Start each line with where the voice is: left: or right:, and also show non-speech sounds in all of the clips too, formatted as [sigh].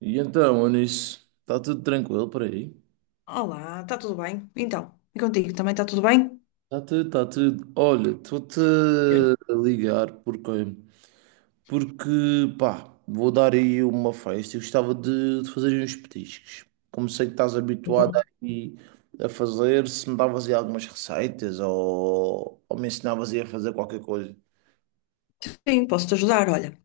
right: E então, Onis, está tudo tranquilo por aí?
left: Olá, está tudo bem? Então, e contigo também está tudo bem?
right: Está tudo, está tudo. Olha, estou-te
left: Eu-
right: a ligar porque, pá, vou dar aí uma festa e gostava de fazer uns petiscos. Como sei que estás habituado
left: Boa.
right: aí a fazer, se me davas aí algumas receitas ou me ensinavas aí a fazer qualquer coisa.
left: Sim, posso-te ajudar. Olha,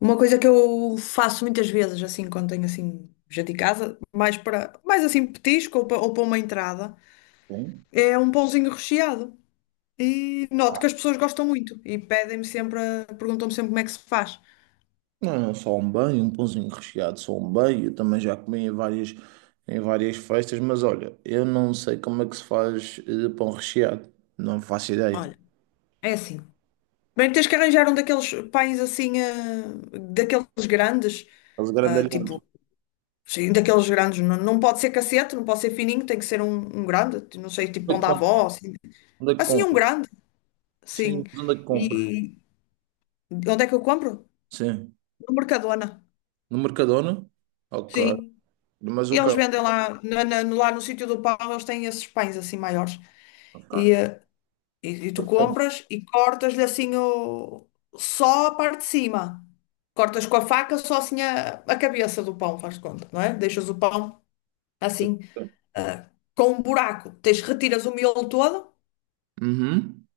left: uma coisa que eu faço muitas vezes, assim, quando tenho assim, gente em casa, mais para, mais assim, petisco ou para uma entrada,
right: Sim?
left: é um pãozinho recheado. E noto que as pessoas gostam muito e pedem-me sempre, perguntam-me sempre como é que se faz.
right: Não, só um bem, um pãozinho recheado, só um bem. Eu também já comi em várias festas, mas olha, eu não sei como é que se faz pão recheado. Não faço ideia.
left: Olha, é assim. Bem, tens que arranjar um daqueles pães assim, daqueles grandes,
right: Os grandalhões.
left: tipo. Sim, um daqueles grandes. Não, não pode ser cacete, não pode ser fininho, tem que ser um, um grande. Não sei, tipo
right: Onde é
left: pão
right: que
left: da
right: compra?
left: avó, assim.
right: Onde é que
left: Assim, um
right: compra?
left: grande,
right: Sim,
left: sim.
right: mas onde é que compra?
left: E onde é que eu compro?
right: Sim.
left: No Mercadona,
right: No Mercadona? Ok.
left: sim.
right: Mas
left: E
right: o que
left: eles vendem lá, lá no sítio do pão, eles têm esses pães assim maiores.
right: Ok.
left: E, eh, e tu compras e cortas-lhe assim o, só a parte de cima. Cortas com a faca só assim a cabeça do pão, faz de conta, não é? Deixas o pão assim, ah, com um buraco. Tens, retiras o miolo todo
right: Uhum.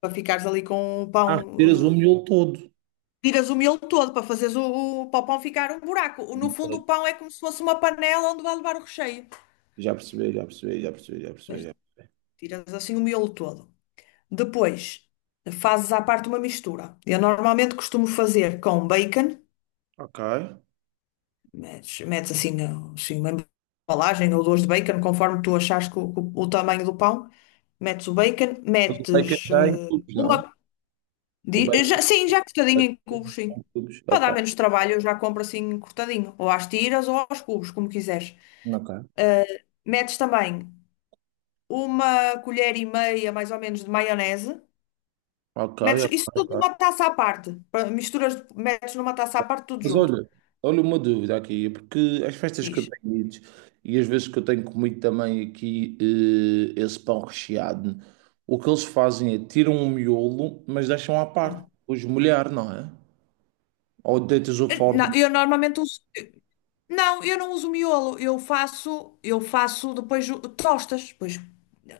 left: para ficares ali com o
right: Ah, retiras o
left: pão.
right: miolo todo.
left: Tiras o miolo todo para fazeres para o pão ficar um buraco. No fundo,
right: Ok.
left: o pão é como se fosse uma panela onde vai levar o recheio.
right: Já percebi, já percebi, já percebi, já percebi,
left: Veste?
right: já percebi.
left: Tiras assim o miolo todo. Depois, fazes à parte uma mistura. Eu normalmente costumo fazer com bacon,
right: Ok.
left: metes assim, assim uma embalagem ou duas de bacon, conforme tu achares que o, o tamanho do pão. Metes o bacon,
right: Mas o bacon
left: metes,
right: já é em cubos, não?
left: uma.
right: o bacon
left: Sim, já cortadinho em
right: Ok,
left: cubos, sim. Para dar
right: ok,
left: menos trabalho, eu já compro assim cortadinho, ou às tiras ou aos cubos, como quiseres. Ah, metes também uma colher e meia, mais ou menos, de maionese.
right: ok,
left: Metes isso tudo numa
right: ok.
left: taça à parte. Misturas, metes numa taça à parte, tudo
right: Mas
left: junto.
right: olha, olha uma dúvida aqui, porque as festas que eu
left: Diz.
right: tenho ido e as vezes que eu tenho comido também aqui esse pão recheado, o que eles fazem é tiram o miolo, mas deixam à
left: Ah.
right: parte, os molhar, não é? Ou deitas-o fora,
left: Não, eu normalmente uso. Não, eu não uso miolo. Eu faço depois tostas. Depois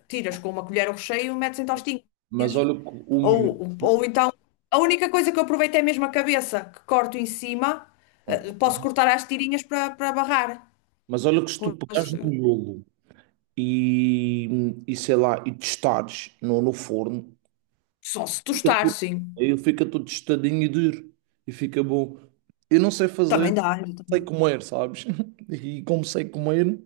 left: tiras com uma colher o recheio e metes em tostinhas.
right: mas olha que o miolo.
left: Ou então, a única coisa que eu aproveito é mesmo a cabeça, que corto em cima, posso
right: Ok.
left: cortar às tirinhas para barrar.
right: Mas olha que se tu
left: Com
right: pegares no
left: esse-
right: miolo e, e sei lá, e testares no, no forno.
left: Só se
right: Fica
left: tostar,
right: tudo-
left: sim.
right: Aí ele fica todo tostadinho e duro. E fica bom. Eu não sei
left: Também
right: fazer,
left: dá.
right: sei comer, sabes? [laughs] E como sei comer.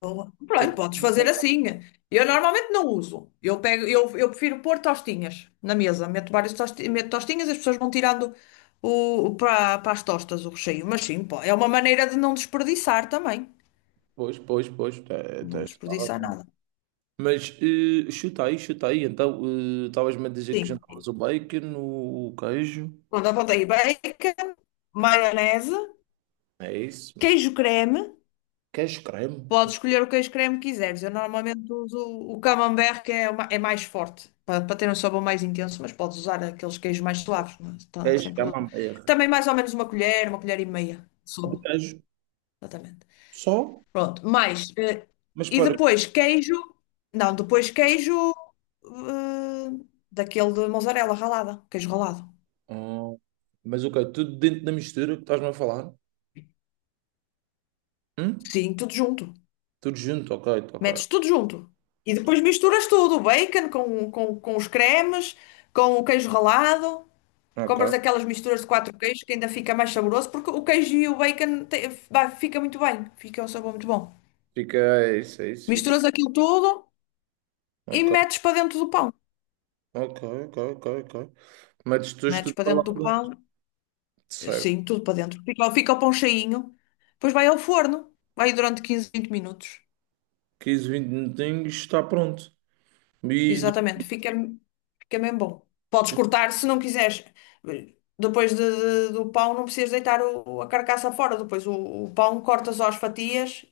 left: Boa.
right: sei
left: Pronto,
right: que-
left: podes fazer assim. Eu normalmente não uso. Eu prefiro pôr tostinhas na mesa. Meto tostinhas, as pessoas vão tirando para as tostas o recheio. Mas sim, pô, é uma maneira de não desperdiçar também.
right: Pois, pois, pois.
left: Não
right: Está
left: desperdiçar
right: bom.
left: nada.
right: Mas chuta aí, chuta aí. Então, estavas-me a dizer que
left: Sim.
right: jantavas o bacon, o queijo.
left: Pronto, apontei bacon, maionese,
right: É isso.
left: queijo creme.
right: Queijo creme.
left: Podes escolher o queijo creme que quiseres. Eu normalmente uso o camembert, que é, é mais forte, para ter um sabor mais intenso, mas podes usar aqueles queijos mais suaves, não é?
right: Queijo
left: Sem problema.
right: camembert.
left: Também mais ou menos uma colher e meia de
right: De
left: sopa,
right: queijo.
left: exatamente.
right: Só?
left: Pronto, mais.
right: Mas
left: E
right: para.
left: depois queijo. Não, depois queijo eh, daquele de mozzarella ralada, queijo ralado.
right: Ah, mas ok, tudo dentro da mistura que estás-me a falar? Hum?
left: Sim, tudo junto.
right: Tudo junto, ok, ok.
left: Metes tudo junto. E depois misturas tudo, o bacon com os cremes, com o queijo ralado. Compras
right: Ok.
left: aquelas misturas de quatro queijos que ainda fica mais saboroso, porque o queijo e o bacon fica muito bem, fica um sabor muito bom.
right: Fica, é isso, fica.
left: Misturas aquilo tudo e
right: Ok,
left: metes para dentro do pão.
right: ok, ok, ok, ok. Metes depois
left: Metes
right: tudo
left: para
right: para lá
left: dentro do
right: para
left: pão,
right: dentro. Certo.
left: sim, tudo para dentro. Fica o pão cheinho, depois vai ao forno, vai durante 15 a 20 minutos.
right: 15, 20 minutinhos, está pronto. E depois-
left: Exatamente, fica mesmo bom. Podes cortar se não quiseres. Depois do pão, não precisas deitar a carcaça fora. Depois o pão cortas às fatias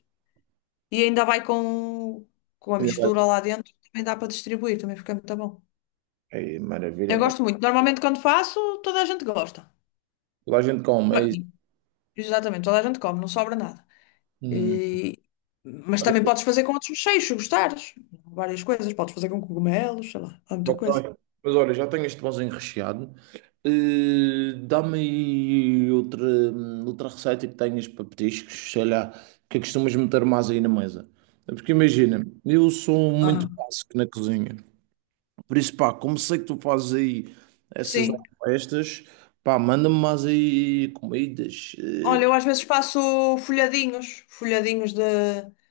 left: e ainda vai com a mistura lá dentro. Também dá para distribuir, também fica muito bom.
right: Ei, maravilha,
left: Eu
right: então.
left: gosto muito. Normalmente, quando faço, toda a gente gosta.
right: Lá a gente come, é
left: Bem,
right: isso.
left: exatamente, toda a gente come, não sobra nada.
right: Hum,
left: E- mas também
right: Maravilha.
left: podes fazer com outros mexeios, se gostares. Várias coisas. Podes fazer com cogumelos, sei lá, há muita coisa.
right: Ok. Mas olha, já tenho este pãozinho recheado. Dá-me aí outra, outra receita que tenhas para petiscos, sei lá, que costumas meter mais aí na mesa. É porque imagina, eu sou muito
left: Aham.
right: básico na cozinha. Por isso, pá, como sei que tu fazes aí essas
left: Sim.
right: festas, pá, manda-me mais aí comidas. Eh.
left: Olha, eu às vezes faço folhadinhos, folhadinhos de,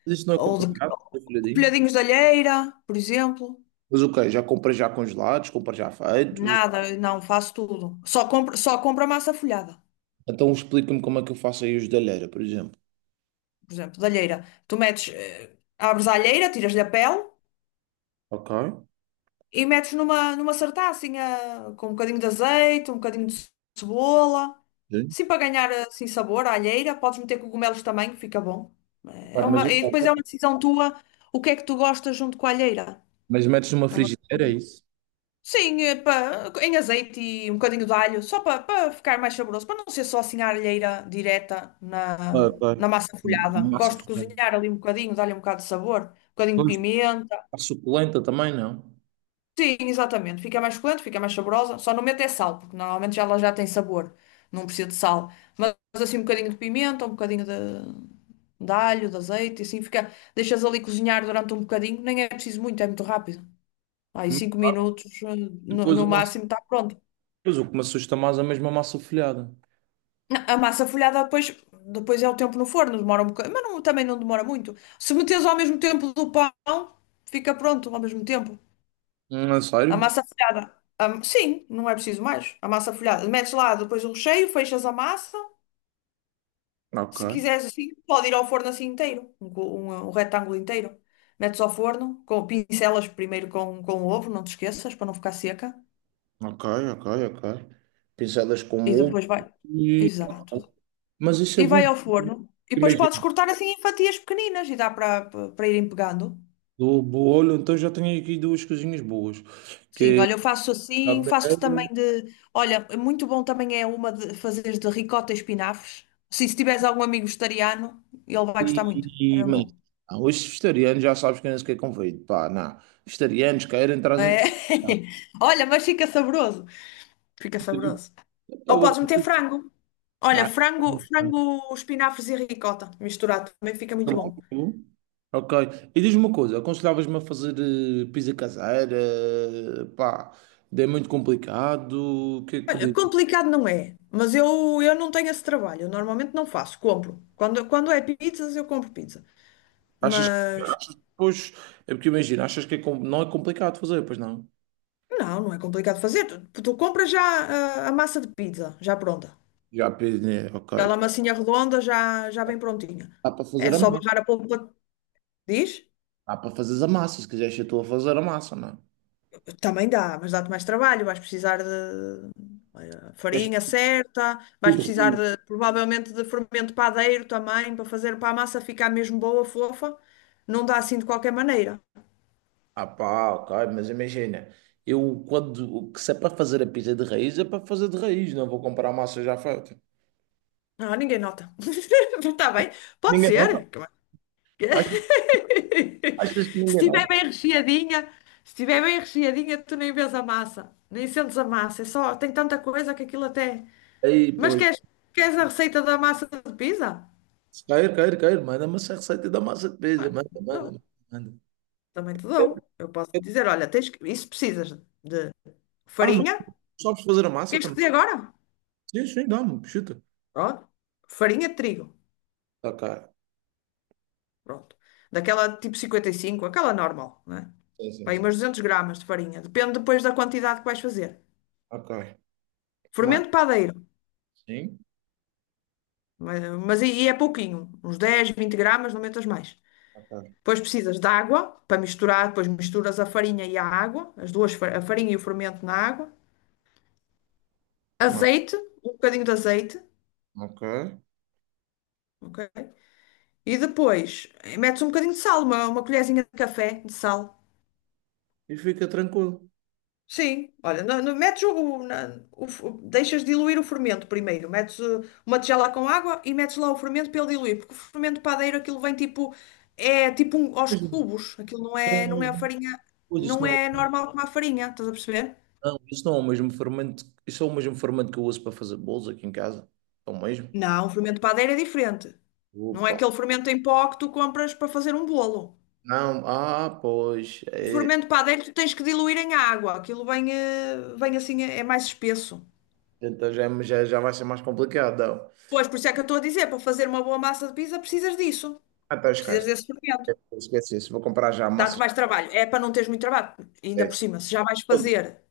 right: Isso não é
left: ou de,
right: complicado, folhadinhos.
left: folhadinhos de alheira, por exemplo.
right: Mas ok, já comprei já congelados, comprei já feitos.
left: Nada, não, faço tudo. Só compro a massa folhada,
right: Então explica-me como é que eu faço aí os da alheira, por exemplo.
left: por exemplo, de alheira. Tu metes, abres a alheira, tiras-lhe a pele
right: Ok.
left: e metes numa sartacinha com um bocadinho de azeite, um bocadinho de cebola.
right: Sim.
left: Sim, para ganhar assim sabor à alheira, podes meter cogumelos também, que fica bom.
right: Pá,
left: É
right: mas
left: uma, e depois é uma
right: ok.
left: decisão tua, o que é que tu gostas junto com a alheira.
right: Mas metes numa
left: É uma...
right: frigideira, é isso?
left: Sim, pá, em azeite e um bocadinho de alho, só para ficar mais saboroso, para não ser só assim a alheira direta na,
right: Ok.
left: na massa folhada.
right: Uma massa
left: Gosto de
right: folhada.
left: cozinhar ali um bocadinho, dar-lhe um bocado de sabor, um bocadinho de
right: Depois
left: pimenta.
right: a suculenta também, não?
left: Sim, exatamente. Fica mais suculento, fica mais saborosa. Só não mete é sal, porque normalmente já ela já tem sabor, não precisa de sal. Mas assim um bocadinho de pimenta, um bocadinho de azeite, e assim fica. Deixas ali cozinhar durante um bocadinho, nem é preciso muito, é muito rápido. Aí 5 minutos, no,
right: Depois
left: no
right: a massa.
left: máximo, está pronto.
right: Depois o que me assusta mais é mesmo a massa folhada.
left: Não, a massa folhada depois, depois é o tempo no forno, demora um bocado, mas também não demora muito. Se meteres ao mesmo tempo do pão, fica pronto ao mesmo tempo.
right: É
left: A
right: sério?
left: massa folhada. Sim, não é preciso mais. A massa folhada. Metes lá depois o recheio, fechas a massa. Se
right: Ok.
left: quiseres assim, pode ir ao forno assim inteiro, um, um retângulo inteiro. Metes ao forno, com, pincelas primeiro com o ovo, não te esqueças, para não ficar seca.
right: Ok, ok, ok. Pinceladas com
left: E
right: ovo
left: depois vai.
right: e.
left: Exato.
right: Mas isso
left: E
right: é
left: vai
right: bom.
left: ao forno. E depois podes
right: Imagina,
left: cortar assim em fatias pequeninas e dá para irem pegando.
right: do bolo, então já tenho aqui duas coisinhas boas,
left: Sim,
right: que
left: olha, eu
right: é
left: faço assim, faço
right: cabelo
left: também de. Olha, é muito bom também é uma de fazeres de ricota e espinafres. Sim, se tiveres algum amigo vegetariano, ele vai gostar muito. É
right: e
left: mesmo
right: mas,
left: bom.
right: não, os vegetarianos já sabes quem é que é convido. Pá, não. Vegetarianos querem, trazem.
left: É.
right: Pá, eu
left: [laughs] Olha, mas fica saboroso. Fica
right: acredito.
left: saboroso.
right: Tá
left: Ou podes meter frango. Olha, frango, frango, espinafres e ricota. Misturado também fica muito
right: bom, tá
left: bom.
right: bom. Ok. E diz-me uma coisa, aconselhavas-me a fazer pizza caseira? Pá, é muito complicado. O que é que
left: Olha, complicado não é, mas eu não tenho esse trabalho. Eu normalmente não faço, compro. Quando é pizzas, eu compro pizza.
right: Achas que.
left: Mas
right: Achas, que pois, é porque imagina, achas que é, não é complicado fazer, pois não?
left: não, não é complicado fazer. Tu compras já a, massa de pizza, já pronta.
right: Já, né, ok.
left: Aquela massinha redonda já bem prontinha.
right: Dá para
left: É
right: fazer a
left: só
right: massa.
left: barrar a polpa, diz?
right: Dá para fazeres a massa, se quiseres ser tu a fazer a massa, não é?
left: Também dá, mas dá-te mais trabalho. Vais precisar de
right: Quiseres
left: farinha certa, vais
right: tudo
left: precisar
right: raiz.
left: de, provavelmente de fermento padeiro também, para fazer para a massa ficar mesmo boa, fofa. Não dá assim de qualquer maneira.
right: Ah pá, ok, mas imagina, eu quando, que se é para fazer a pizza de raiz, é para fazer de raiz, não vou comprar a massa já feita.
left: Ah, ninguém nota. [laughs] Está bem. Pode
right: Ninguém nota?
left: ser.
right: Achas, achas que
left: [laughs]
right: ninguém
left: Se estiver
right: nota?
left: bem recheadinha, se estiver bem recheadinha, tu nem vês a massa, nem sentes a massa. É só, tem tanta coisa que aquilo até.
right: Aí,
left: Mas
right: pois,
left: queres a receita da massa de pizza?
right: se cair, cair, cair, manda-me essa receita da massa de pizza,
left: Ah,
right: manda,
left: dou.
right: manda, manda.
left: Também te
right: Eu-
left: dou. Eu posso
right: eu-
left: dizer, olha, isso precisas de
right: Ah, mas
left: farinha.
right: tu sabes fazer a massa
left: Queres que
right: também?
left: te dê agora?
right: Sim, sim, dá, mano. Chuta.
left: Pronto. Farinha de trigo.
right: Ok.
left: Pronto. Daquela tipo 55 aquela normal, né?
right: Sim, sim,
left: Bem,
right: sim.
left: umas 200 gramas de farinha. Depende depois da quantidade que vais fazer.
right: Ok. Mais.
left: Fermento padeiro.
right: Sim.
left: Mas, mas e é pouquinho. Uns 10, 20 gramas, não metas mais.
right: Ok.
left: Depois precisas de água para misturar. Depois misturas a farinha e a água. As duas, a farinha e o fermento na água.
right: No-
left: Azeite. Um bocadinho de azeite.
right: Ok.
left: Ok? E depois metes um bocadinho de sal. Uma colherzinha de café de sal.
right: E fica tranquilo.
left: Sim, olha, metes deixas diluir o fermento primeiro, metes uma tigela com água e metes lá o fermento para ele diluir, porque o fermento padeiro aquilo vem tipo, é tipo aos
right: Mas não
left: cubos, aquilo não é, não é a
right: é
left: farinha,
right: isso
left: não
right: não,
left: é normal como a farinha, estás a perceber?
right: não, isso não é o mesmo fermento. Isso é o mesmo fermento que eu uso para fazer bolos aqui em casa. É o mesmo.
left: Não, o fermento padeiro é diferente. Não é
right: Opa.
left: aquele fermento em pó que tu compras para fazer um bolo.
right: Não, ah, pois.
left: O
right: É,
left: fermento padeiro tu tens que diluir em água, aquilo vem, vem assim, é mais espesso.
right: então já, é, já, já vai ser mais complicado. Não.
left: Pois, por isso é que eu estou a dizer, para fazer uma boa massa de pizza precisas disso.
right: Ah, então
left: Precisas
right: esquece.
left: desse documento.
right: Esquece isso. Vou comprar já a
left: Dá-te
right: massa.
left: mais trabalho. É para não teres muito trabalho. Ainda
right: É,
left: por cima, se já vais fazer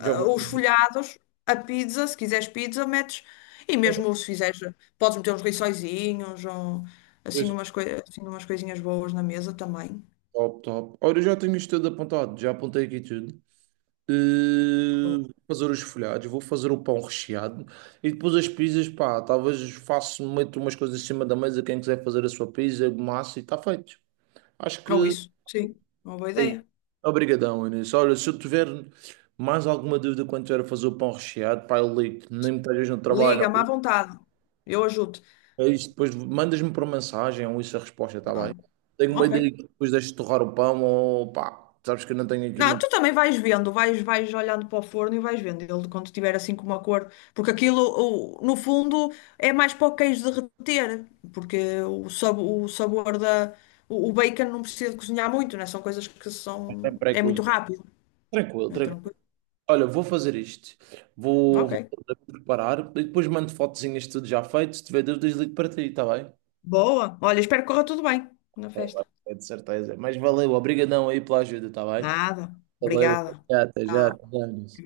right: já vou.
left: os folhados, a pizza, se quiseres pizza, metes. E mesmo se fizeres, podes meter uns rissóizinhos ou assim umas, assim umas coisinhas boas na mesa também.
right: Top, top. Olha, eu já tenho isto tudo apontado. Já apontei aqui tudo. Eh,
left: Ou,
right: vou fazer os folhados, vou fazer o pão recheado e depois as pizzas, pá, talvez faço, meto umas coisas em cima da mesa, quem quiser fazer a sua pizza, massa e está feito. Acho que
left: sim, uma boa
right: é isso.
left: ideia.
right: Obrigadão, Inês. Olha, se eu tiver mais alguma dúvida quando tiver a fazer o pão recheado, pá, eu ligo nem me estejas no trabalho.
left: Liga-me à vontade. Eu ajudo.
right: É isso, depois mandas-me por mensagem ou isso a resposta, está bem?
left: Ah,
right: Tenho uma
left: ok.
right: ideia que depois deixo torrar o pão ou pá, sabes que eu não tenho aqui
left: Não,
right: muito
left: tu também vais vendo, vais olhando para o forno e vais vendo ele quando tiver assim com uma cor, porque aquilo, no fundo, é mais para o queijo derreter, porque o sabor da. O bacon não precisa de cozinhar muito, né? São coisas que são.
right: tempo para
left: É muito
right: cozinhar.
left: rápido,
right: Tranquilo,
left: é
right: tranquilo.
left: tranquilo.
right: Olha, vou fazer isto. Vou,
left: Ok.
right: vou preparar e depois mando fotozinhas de tudo já feito. Se tiver dúvidas, ligo para ti, está bem?
left: Boa. Olha, espero que corra tudo bem na festa.
right: É de certeza. Mas valeu, obrigadão aí pela ajuda, está bem?
left: Nada.
right: Valeu, até
left: Obrigada.
right: já, até já.
left: Tchau.
right: Até já,